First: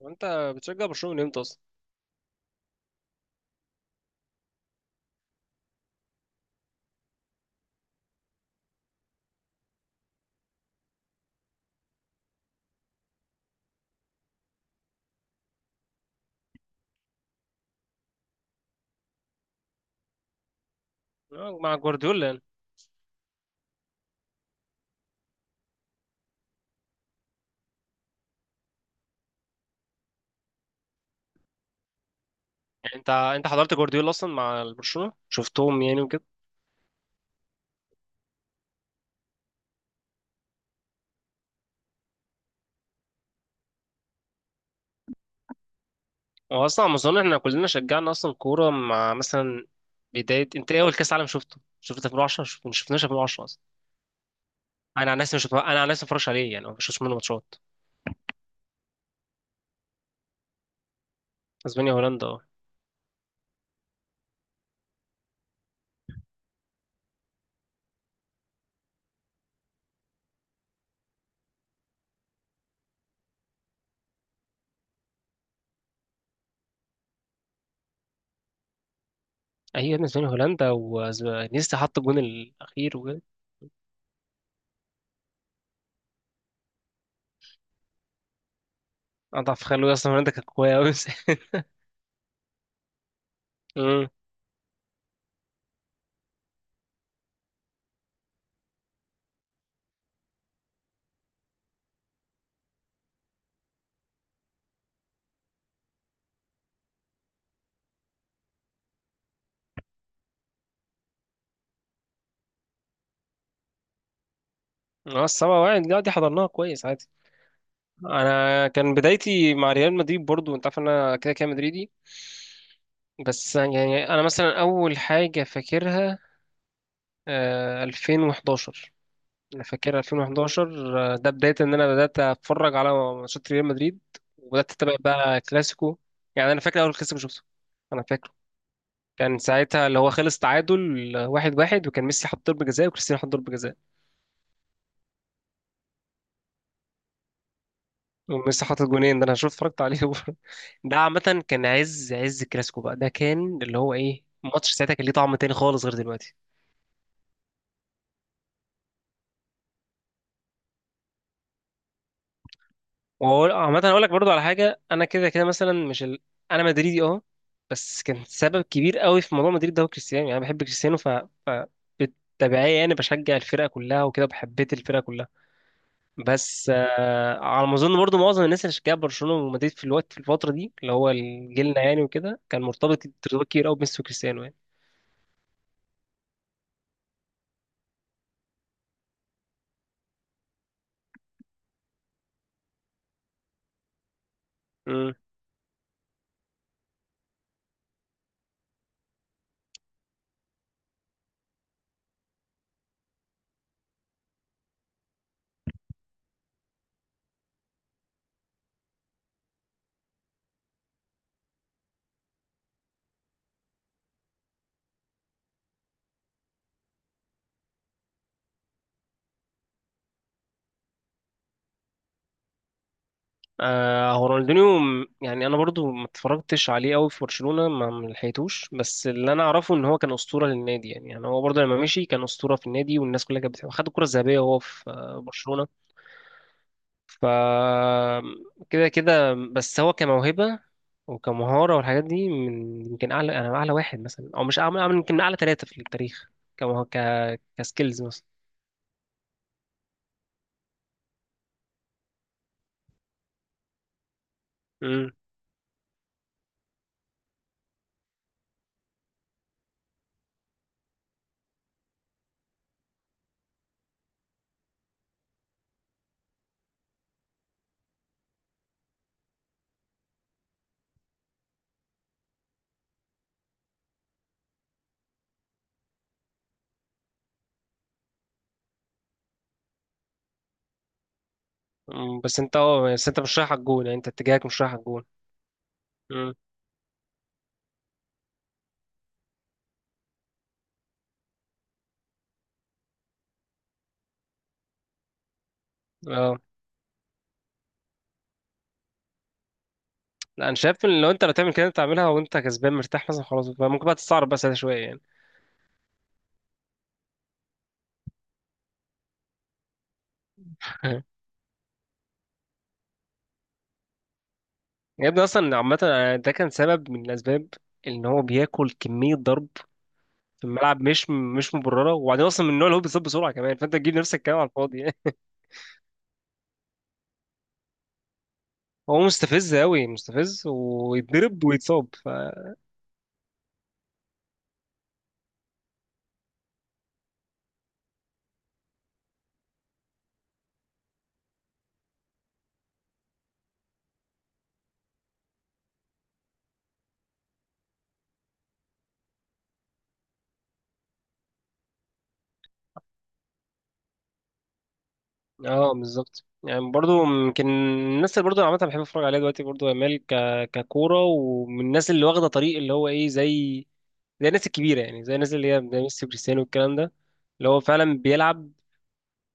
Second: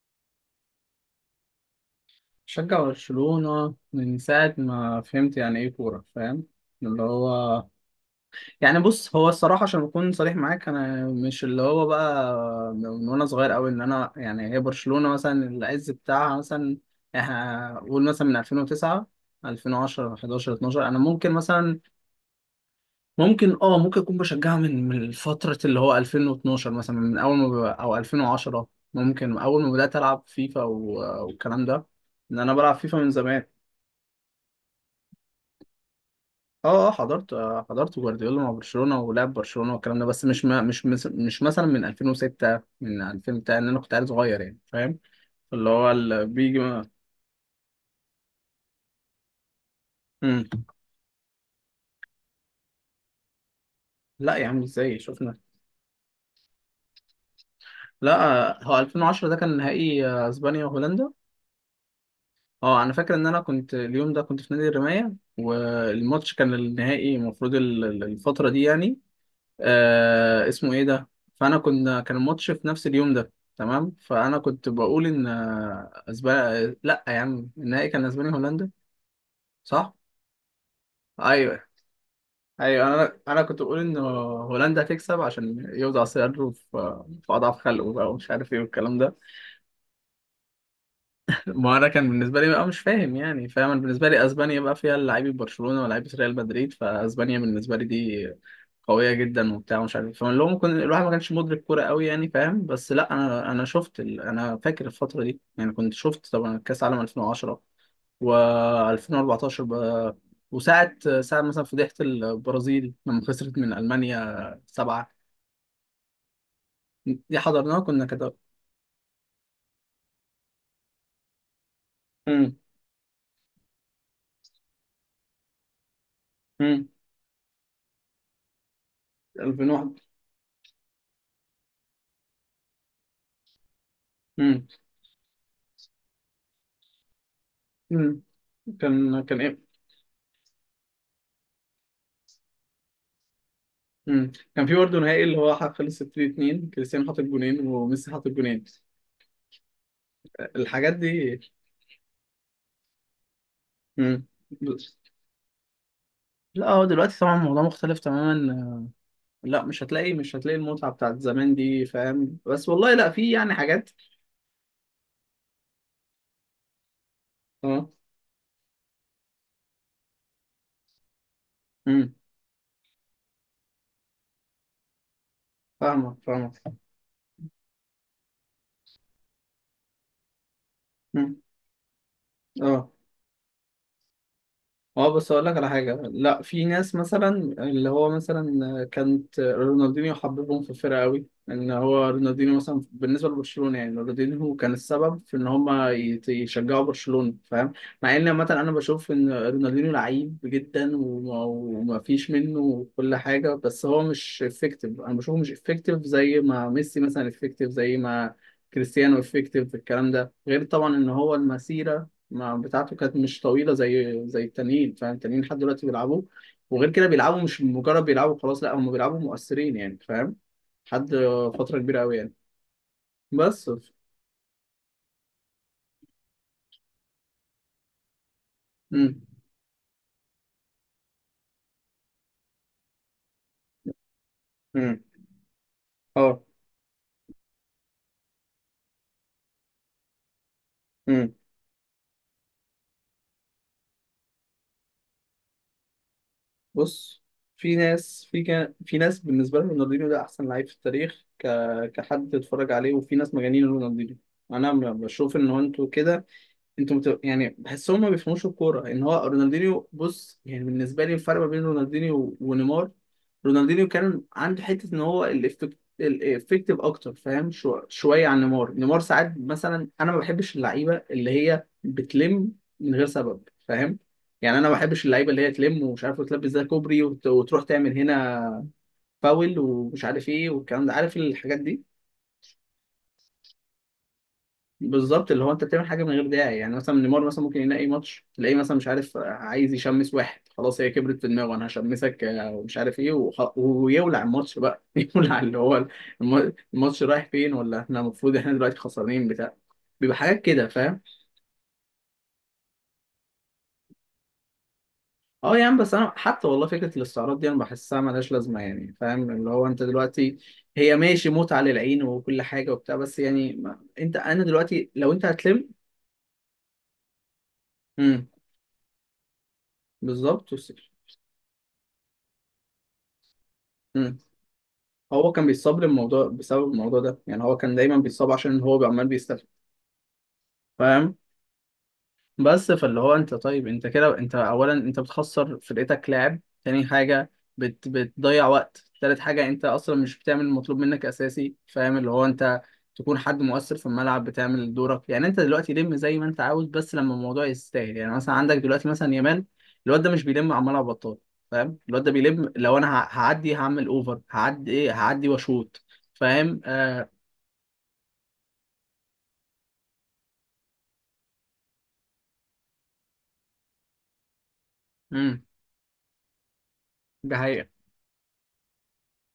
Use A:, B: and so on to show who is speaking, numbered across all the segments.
A: وانت بتشجع برشلونه من امتى اصلا؟
B: شجع برشلونة من ساعة ما فهمت يعني إيه كورة فاهم. اللي هو يعني بص، هو الصراحة عشان أكون صريح معاك، أنا مش اللي هو بقى من وأنا صغير أوي إن أنا، يعني هي برشلونة مثلا العز بتاعها مثلا، إحنا قول مثلا من 2009، 2010، 11، 12، أنا ممكن
A: مع
B: مثلا،
A: جوارديولا يعني.
B: ممكن أه ممكن أكون بشجعها من فترة اللي هو 2012 مثلا، من أول ما ب- أو 2010 ممكن، أول ما بدأت ألعب فيفا والكلام ده. إن أنا بلعب فيفا
A: يعني
B: من
A: انت
B: زمان.
A: انت حضرت جوارديولا اصلا مع برشلونه شفتهم يعني وكده.
B: اه حضرت، حضرت جوارديولا مع برشلونة ولعب برشلونة والكلام ده، بس مش ما مش مس- مش مثلا من 2006، من 2000، بتاع ان انا كنت عيل صغير، يعني فاهم. اللي هو اللي بيجي
A: هو اصلا
B: ما...
A: على ما اظن احنا كلنا شجعنا اصلا كوره مع مثلا بدايه،
B: مم.
A: انت ايه اول كاس عالم شفته 2010، ما شفناش 2010 اصلا.
B: لا يا عم، ازاي
A: انا عن نفسي
B: شفنا.
A: مش بتفرج- انا عن نفسي ما بتفرجش عليه يعني، ما بشوفش منه ماتشات.
B: لا، هو 2010 ده كان نهائي، اسبانيا وهولندا.
A: اسبانيا هولندا، اه.
B: اه انا فاكر ان انا كنت اليوم ده كنت في نادي الرماية، والماتش كان النهائي المفروض الفترة دي يعني. آه اسمه ايه ده. فانا كان الماتش في نفس اليوم ده، تمام، فانا كنت بقول ان، اسبانيا، لا يا عم النهائي كان اسبانيا هولندا،
A: ايوه يا
B: صح.
A: ابني، اسبانيا هولندا،
B: ايوه،
A: ونيستا حط الجون
B: ايوه
A: الاخير
B: انا
A: وكده.
B: انا كنت بقول ان هولندا هتكسب عشان يوضع صدره في في اضعف خلقه بقى ومش عارف ايه والكلام ده.
A: اضعف خلوي، اصلا هولندا كانت قويه قوي.
B: ما انا كان بالنسبه لي بقى مش فاهم يعني، فاهم، أنا بالنسبه
A: امم.
B: لي اسبانيا بقى فيها لعيبه برشلونه ولاعيبه ريال مدريد، فاسبانيا بالنسبه لي دي قويه جدا وبتاع ومش عارف إيه. فاللي هو ممكن الواحد ما كانش مدرك كوره قوي، يعني فاهم. بس لا، انا شفت ال... انا فاكر الفتره دي يعني، كنت شفت طبعا كاس عالم 2010 و2014 ب... وساعه ساعه مثلا فضيحه البرازيل لما خسرت من المانيا سبعه.
A: اه، السبعة واحد، لا، دي حضرناها كويس.
B: دي حضرناها كنا كده.
A: انا كان بدايتي مع ريال مدريد برضو، انت عارف ان انا كده كده مدريدي.
B: امم.
A: بس يعني انا مثلا اول حاجه فاكرها
B: امم.
A: 2011. انا فاكر
B: 2001.
A: 2011، ده بدايه ان انا بدات اتفرج على ماتشات ريال مدريد،
B: امم.
A: وبدات اتابع بقى كلاسيكو. يعني انا فاكر اول كلاسيكو شفته، انا
B: امم.
A: فاكره.
B: كان
A: كان
B: ايه؟
A: ساعتها اللي هو خلص تعادل واحد واحد، وكان ميسي حط ضربه جزاء وكريستيانو حط ضربه جزاء،
B: امم. كان في برضه نهائي اللي هو خلص 3-2، كريستيانو حاطط جونين وميسي حاطط جونين.
A: وميسي حاطط جونين. ده انا شفت اتفرجت عليه.
B: الحاجات
A: ده
B: دي.
A: عامة كان عز عز الكلاسيكو بقى، ده كان اللي هو ايه،
B: امم.
A: ماتش ساعتها كان ليه طعم تاني خالص غير دلوقتي.
B: لا هو دلوقتي طبعا الموضوع مختلف تماما. لا، مش هتلاقي المتعة بتاعت زمان دي، فاهم، بس والله لا في
A: وهو
B: يعني
A: عامة
B: حاجات.
A: هقول لك برضو على حاجة، انا كده كده مثلا مش ال... انا مدريدي، اه.
B: اه.
A: بس كان سبب كبير قوي في موضوع مدريد ده هو كريستيانو، يعني انا بحب كريستيانو ف...
B: امم.
A: بالتبعية يعني بشجع الفرقة كلها وكده، وبحبيت الفرقة كلها.
B: فاهمك
A: بس
B: فاهمك.
A: على ما اظن برضو معظم الناس اللي شجعت برشلونة ومدريد في الفترة دي، اللي هو
B: امم.
A: جيلنا يعني وكده، كان
B: اه.
A: مرتبط ارتباط كبير قوي بميسي وكريستيانو.
B: اه بس اقول لك على حاجه. لا في ناس مثلا اللي هو مثلا كانت رونالدينيو حببهم في الفرقه قوي، ان هو رونالدينيو مثلا بالنسبه لبرشلونه، يعني رونالدينيو كان
A: يعني
B: السبب في ان هم يشجعوا برشلونه، فاهم. مع ان مثلا انا بشوف ان رونالدينيو لعيب جدا وما فيش منه كل حاجه، بس هو مش افكتيف. انا بشوفه مش افكتيف زي ما ميسي مثلا افكتيف، زي ما كريستيانو افكتيف. الكلام ده غير طبعا ان هو المسيره ما بتاعته كانت مش طويله، زي التانيين، فاهم. التانيين لحد دلوقتي بيلعبوا، وغير كده بيلعبوا، مش مجرد بيلعبوا خلاص، لا، هم بيلعبوا مؤثرين، يعني فاهم، لحد فتره كبيره قوي يعني. بس.
A: هو رونالدينيو يعني انا برضو ما اتفرجتش عليه قوي في برشلونة، ما لحقتوش، بس
B: امم.
A: اللي انا اعرفه ان هو كان اسطورة للنادي، يعني هو برضو لما مشي كان اسطورة في النادي والناس كلها كانت بتحبه، خد الكرة الذهبية وهو في
B: امم.
A: برشلونة.
B: اه.
A: ف كده كده، بس هو كموهبة
B: امم.
A: وكمهارة والحاجات دي من يمكن اعلى، انا اعلى واحد مثلا، او مش يمكن من اعلى ثلاثة في التاريخ. كمه... ك
B: بص، في
A: كسكيلز
B: ناس
A: مثلا.
B: في كان في ناس بالنسبه لهم رونالدينيو ده احسن لعيب في التاريخ ك... كحد اتفرج عليه. وفي ناس مجانين رونالدينيو.
A: مم.
B: بشوف ان هو، انتوا كده انتوا مت... يعني بحسهم ما بيفهموش الكوره ان هو رونالدينيو. بص يعني، بالنسبه لي الفرق ما بين رونالدينيو ونيمار، رونالدينيو كان عنده حته ان هو الإفكت... الافكتيف اكتر، فاهم، شو... شويه عن نيمار. نيمار ساعات مثلا، انا ما بحبش اللعيبه اللي هي بتلم من غير سبب، فاهم. يعني انا ما بحبش اللعيبه اللي هي تلم ومش عارف، وتلبس ده كوبري، وتروح تعمل هنا فاول ومش عارف ايه والكلام ده، عارف، الحاجات دي.
A: مم. بس انت مش رايح على الجون، يعني انت اتجاهك مش رايح على الجون.
B: بالظبط، اللي هو انت بتعمل حاجه من غير
A: مم.
B: داعي. يعني مثلا نيمار مثلا ممكن يلاقي ماتش تلاقيه مثلا مش عارف، عايز يشمس واحد، خلاص هي كبرت في دماغه انا هشمسك، ومش عارف ايه، ويولع الماتش بقى. يولع اللي هو
A: اه،
B: الماتش رايح فين، ولا احنا المفروض احنا دلوقتي خسرانين بتاع، بيبقى حاجات
A: لا انا
B: كده،
A: شايف
B: فاهم.
A: ان لو انت تعمل كده، انت تعملها وانت كسبان مرتاح مثلا، خلاص بقى ممكن بقى تستعرض بقى ساعتها شويه يعني.
B: اه يا عم بس انا حتى والله فكره الاستعراض دي انا بحسها ملهاش لازمه، يعني فاهم، اللي هو انت دلوقتي هي ماشي متعه للعين وكل حاجه وبتاع، بس يعني ما... انت، انا دلوقتي
A: يا
B: لو انت
A: ابني اصلا
B: هتلم.
A: عامه، أنا ده كان سبب من الاسباب، ان هو
B: امم.
A: بياكل كميه ضرب في
B: بالظبط، وصل.
A: الملعب مش مبرره، وبعدين اصلا من النوع اللي هو بيصاب بسرعه كمان، فانت تجيب نفسك كمان على الفاضي يعني.
B: هو كان بيصاب للموضوع بسبب الموضوع ده، يعني هو كان دايما بيصاب عشان هو
A: هو
B: عمال بيستفيد.
A: مستفز قوي، مستفز،
B: فاهم.
A: ويتضرب ويتصاب.
B: بس فاللي هو انت، طيب انت كده، انت اولا انت بتخسر فرقتك لاعب، تاني حاجه بتضيع وقت، تالت حاجه انت اصلا مش بتعمل المطلوب منك اساسي، فاهم. اللي هو انت تكون حد مؤثر في الملعب، بتعمل دورك، يعني انت دلوقتي لم زي ما انت عاوز، بس لما الموضوع يستاهل. يعني مثلا عندك دلوقتي مثلا يامال، الواد ده مش بيلم عمال على بطال، فاهم. الواد ده بيلم لو انا هعدي، هعمل اوفر، هعدي ايه، هعدي
A: اه
B: واشوط.
A: بالظبط،
B: فاهم.
A: يعني برضو
B: آه.
A: يمكن الناس اللي برضو أنا عامه بحب اتفرج عليها دلوقتي برضو، يامال ككوره، ومن الناس اللي واخده طريق اللي هو ايه، زي الناس الكبيره، يعني زي الناس
B: امم.
A: اللي هي زي ميسي وكريستيانو والكلام ده،
B: ده
A: اللي هو
B: حقيقة.
A: فعلا بيلعب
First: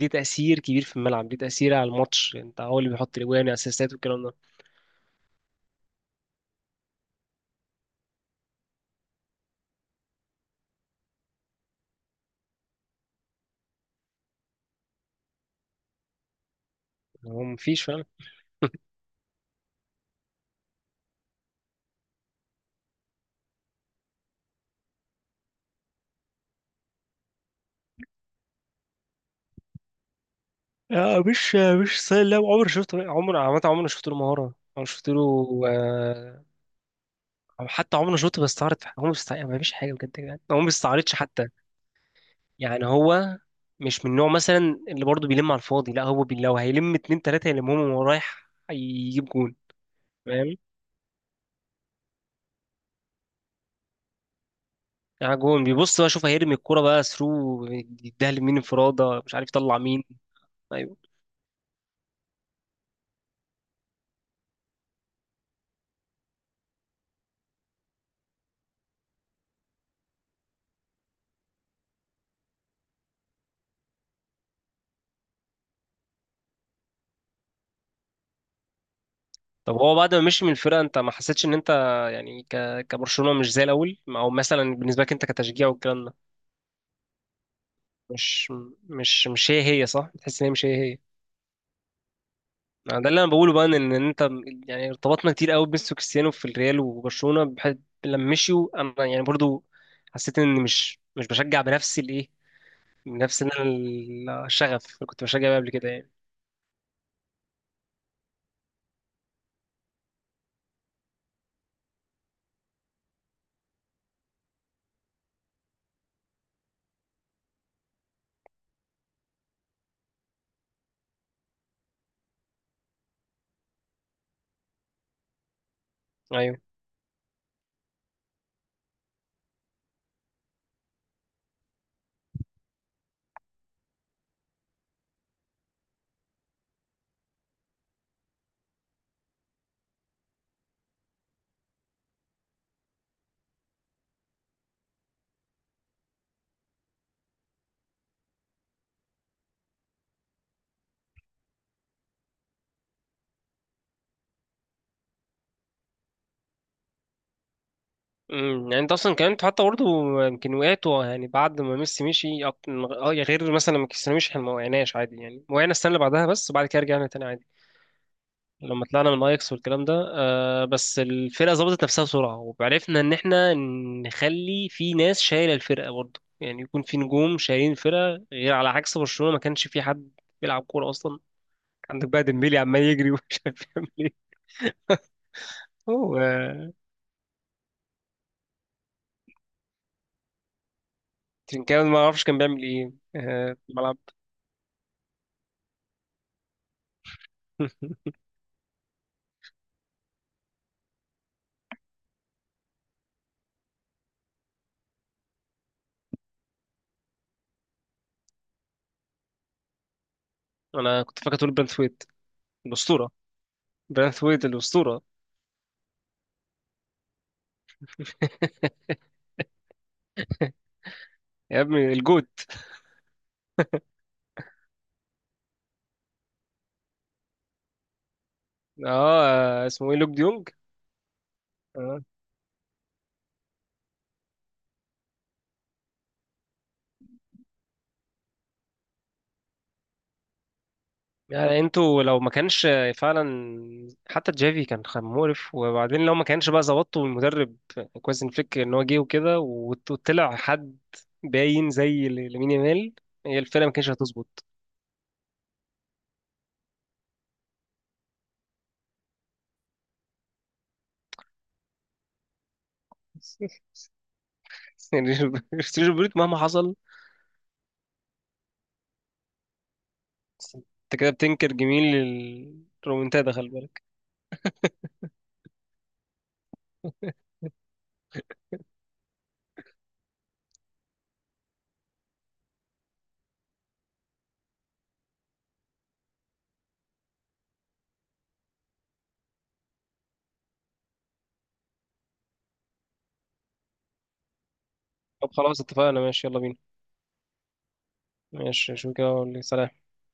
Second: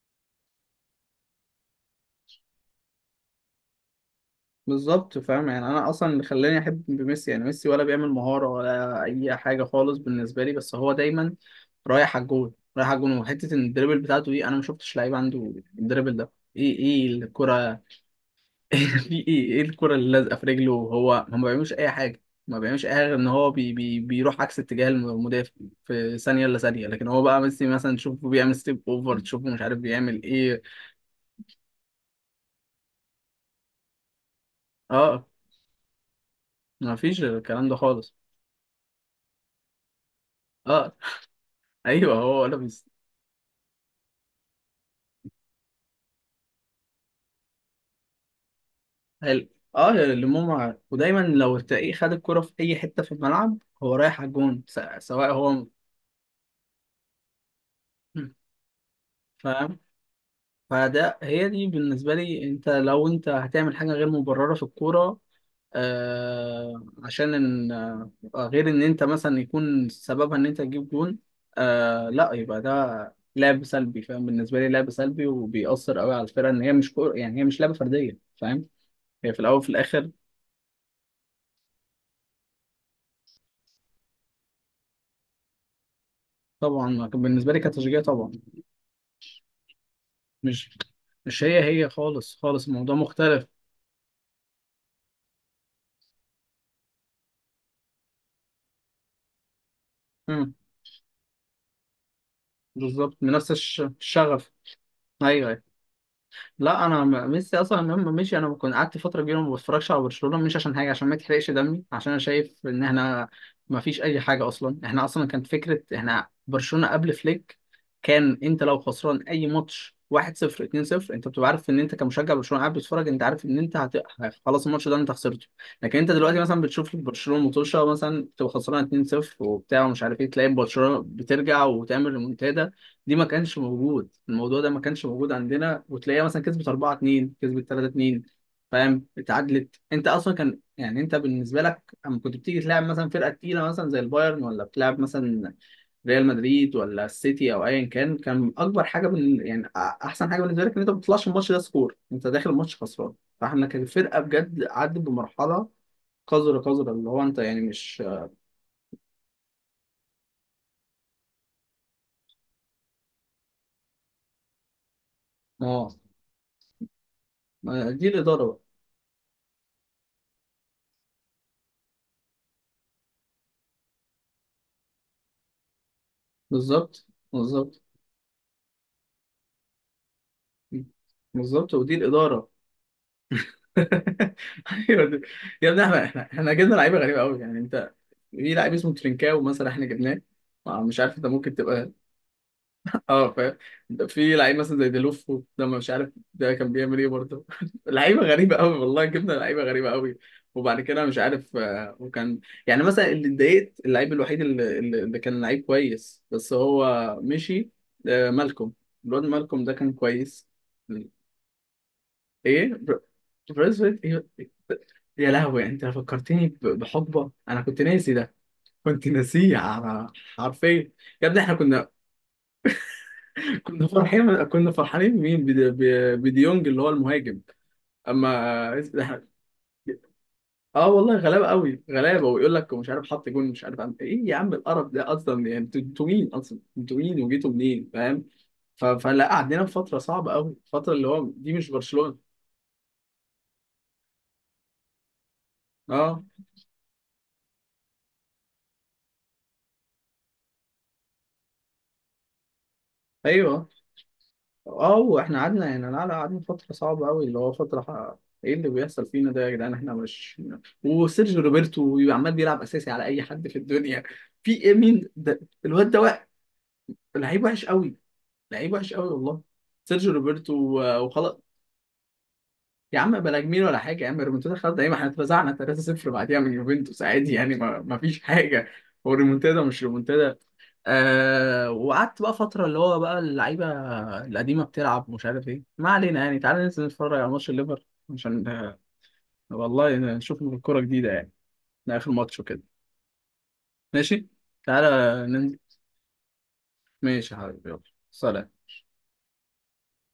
A: ليه تاثير كبير في الملعب، ليه تاثير على الماتش، انت هو اللي بيحط الاجوان اسيستات والكلام ده.
B: بالظبط، فاهم. يعني انا اصلا اللي خلاني احب ميسي، يعني ميسي ولا بيعمل مهارة ولا اي حاجة خالص بالنسبة لي، بس هو دايما رايح على الجول، رايح على الجول، وحتة ان الدريبل بتاعته دي انا ما شفتش لعيب عنده. الدريبل ده ايه؟ ايه
A: هو
B: الكرة؟
A: مفيش فعلا.
B: في ايه؟ ايه الكرة اللي لازقة في رجله؟ هو ما بيعملش اي حاجة. ما بيعملش اي حاجة غير ان هو بي بيروح عكس اتجاه المدافع في ثانية الا ثانية. لكن هو بقى ميسي مثلا تشوفه بيعمل ستيب اوفر، تشوفه مش عارف بيعمل ايه.
A: آه مش مش سهل. لا عمري شفته، عمر عامه عمري ما شفت له مهاره، عمري شفت له.
B: اه.
A: آه،
B: ما فيش
A: او
B: الكلام ده
A: حتى عمري
B: خالص.
A: ما شفته بيستعرض في حاجة. هو ما فيش حاجه بجد، يعني هو ما
B: اه.
A: بيستعرضش حتى.
B: ايوه هو ولا
A: يعني
B: بيستاهل.
A: هو مش من النوع مثلا اللي برضه بيلم على الفاضي، لا هو لو هيلم اتنين تلاته يلمهم وهو رايح يجيب جون.
B: اه اللي
A: فاهم؟
B: ماما، ودايما لو تلاقيه خد الكرة في اي حتة في الملعب هو رايح على الجون، سواء
A: يعني جون،
B: هو.
A: بيبص بقى، شوف هيرمي الكوره بقى ثرو، يديها
B: مم.
A: لمين، انفراده، مش عارف يطلع
B: فاهم.
A: مين. ايوه.
B: فده هي دي بالنسبة لي، انت لو انت هتعمل حاجة غير مبررة في الكورة، آه عشان ان، آه غير ان انت مثلا يكون سببها ان انت تجيب جون، آه، لا يبقى ده لعب سلبي، فاهم، بالنسبة لي لعب سلبي وبيأثر قوي على الفرقة. ان هي مش كورة، يعني هي مش لعبة فردية، فاهم، هي في الاول وفي
A: طب هو
B: الاخر.
A: بعد ما مشي من الفرقه، انت ما حسيتش ان انت يعني كبرشلونه مش زي الاول، او مثلا بالنسبه لك انت كتشجيع والكلام ده،
B: طبعا بالنسبة لي كتشجيع طبعا.
A: مش مش هي هي؟ صح، تحس ان هي مش هي
B: مش
A: هي.
B: مش هي هي خالص، خالص الموضوع
A: يعني ده اللي انا
B: مختلف.
A: بقوله بقى، ان انت يعني، ارتبطنا كتير قوي بميسي وكريستيانو في الريال وبرشلونه، بحيث لما مشيوا انا يعني برضو حسيت
B: امم.
A: ان مش بشجع بنفس الايه،
B: بالظبط، من
A: بنفس إن
B: نفس
A: أنا
B: الشغف.
A: الشغف اللي كنت
B: ايوه
A: بشجع بيه
B: ايوه.
A: قبل كده يعني.
B: لا ميسي اصلا لما مشي انا كنت قعدت فتره كبيره ما بتفرجش على برشلونه، مش عشان حاجه، عشان ما يتحرقش دمي، عشان انا شايف ان احنا ما فيش اي حاجه اصلا. احنا اصلا كانت فكره احنا برشلونه قبل فليك، كان انت لو خسران اي ماتش 1-0، 2-0، انت بتبقى عارف ان انت كمشجع برشلونه قاعد بتتفرج، انت عارف ان انت هت... خلاص الماتش ده انت خسرته. لكن انت دلوقتي
A: ايوه.
B: مثلا بتشوف برشلونه مطوشه مثلا، تبقى خسران 2-0 وبتاع ومش عارف ايه، تلاقي برشلونه بترجع وتعمل ريمونتادا. دي ما كانش موجود، الموضوع ده ما كانش موجود عندنا. وتلاقيها مثلا كسبت 4-2، كسبت 3-2، فاهم، اتعادلت. انت اصلا كان يعني انت بالنسبه لك، اما كنت بتيجي تلعب مثلا فرقه تقيله مثلا زي البايرن، ولا بتلعب مثلا ريال مدريد، ولا السيتي، او ايا كان، كان اكبر حاجه بال... يعني احسن حاجه بالنسبه لك ان انت ما بتطلعش الماتش ده سكور، انت داخل الماتش خسران. فاحنا كان الفرقه بجد عدت بمرحله قذره، قذره اللي هو انت يعني مش.
A: امم. يعني انت اصلا كمان انت حتى برضه يمكن وقعت يعني بعد ما ميسي مشي، اه يا، غير مثلا لما كريستيانو مشي احنا ما وقعناش عادي يعني، وقعنا السنه
B: اه.
A: اللي بعدها بس، وبعد كده رجعنا تاني عادي
B: ما- دي الاداره بقى.
A: لما طلعنا من اياكس والكلام ده، بس الفرقه ظبطت نفسها بسرعه، وعرفنا ان احنا نخلي في ناس شايله الفرقه برضه، يعني يكون في
B: بالظبط.
A: نجوم شايلين
B: بالظبط.
A: الفرقه، غير على عكس برشلونه ما كانش في حد بيلعب كوره اصلا.
B: بالظبط، ودي
A: عندك بقى
B: الإدارة.
A: ديمبيلي عمال يجري ومش عارف يعمل ايه.
B: ايوه ده-. يا ابني
A: هو
B: احنا جبنا لعيبه غريبه قوي، يعني انت في لعيب اسمه ترينكاو مثلا احنا جبناه، مش عارف ده ممكن
A: ترينكاوي،
B: تبقى.
A: ما اعرفش كان بيعمل ايه
B: اه فاهم.
A: في الملعب.
B: ده في لعيب مثلا زي ديلوفو ده، ما مش عارف ده كان بيعمل ايه برضه. لعيبه غريبه قوي والله، جبنا لعيبه غريبه قوي. وبعد كده مش عارف، وكان يعني مثلا اللي اتضايقت، اللعيب الوحيد اللي كان لعيب كويس بس هو مشي، مالكوم، الواد مالكوم ده كان كويس.
A: انا كنت فاكر تقول برانثويت
B: ايه بر...؟
A: الاسطوره.
B: بريس ويت إيه؟
A: برانثويت الاسطوره،
B: يا لهوي، انت فكرتني بحقبه انا كنت ناسي ده، كنت ناسيه على، حرفيا. يا ابني احنا
A: يا
B: كنا.
A: ابني الجوت.
B: كنا فرحين، كنا فرحانين مين بديونج اللي هو المهاجم، اما إحنا-.
A: اه اسمه ايه، لوك ديونج؟
B: اه والله غلابه قوي،
A: اه،
B: غلابه، ويقول لك مش عارف حط جون مش عارف عم... ايه يا عم القرف ده اصلا، يعني انتوا مين اصلا، انتوا مين وجيتوا منين، فاهم. ف... فلا قعدنا في فتره صعبه قوي، فتره اللي هو دي
A: يعني
B: مش
A: انتوا لو ما
B: برشلونه.
A: كانش فعلا، حتى جافي كان مقرف، وبعدين لو
B: اه.
A: ما كانش بقى ظبطته المدرب كويس إن فليك ان هو جه وكده وطلع حد باين زي لامين يامال، هي الفرقه
B: ايوه.
A: ما كانتش هتظبط.
B: اه واحنا قعدنا يعني، لا قعدنا فترة صعبة قوي، اللي هو فترة ح-، ايه اللي بيحصل فينا ده يا جدعان، احنا مش. وسيرجيو روبرتو بيبقى عمال بيلعب اساسي على اي حد في الدنيا. في ايه،
A: يعني
B: مين ده؟ الواد
A: سيرجيو
B: ده
A: بريت
B: وقع،
A: مهما حصل.
B: لعيب وحش قوي، لعيب وحش قوي والله، سيرجيو روبرتو
A: انت كده
B: وخلاص.
A: بتنكر جميل،
B: يا عم
A: الرومنتادا،
B: بلا
A: خلي
B: جميل ولا
A: بالك.
B: حاجة يا عم، الريمونتادا خلاص، ايه ما احنا اتفزعنا 3-0 بعديها من يوفنتوس عادي، يعني ما فيش حاجة. هو الريمونتادا مش ريمونتادا. آه، وقعدت بقى فترة اللي هو بقى اللعيبة القديمة بتلعب مش عارف ايه، ما علينا. يعني تعالى ننزل نتفرج على ماتش الليفر، عشان والله نشوف الكورة جديدة يعني، ده آخر ماتش وكده. ماشي. تعالى.
A: طب
B: ننزل.
A: خلاص اتفقنا، ماشي يلا بينا.
B: ماشي يا حبيبي، يلا. سلام.
A: ماشي، شو كده سلام.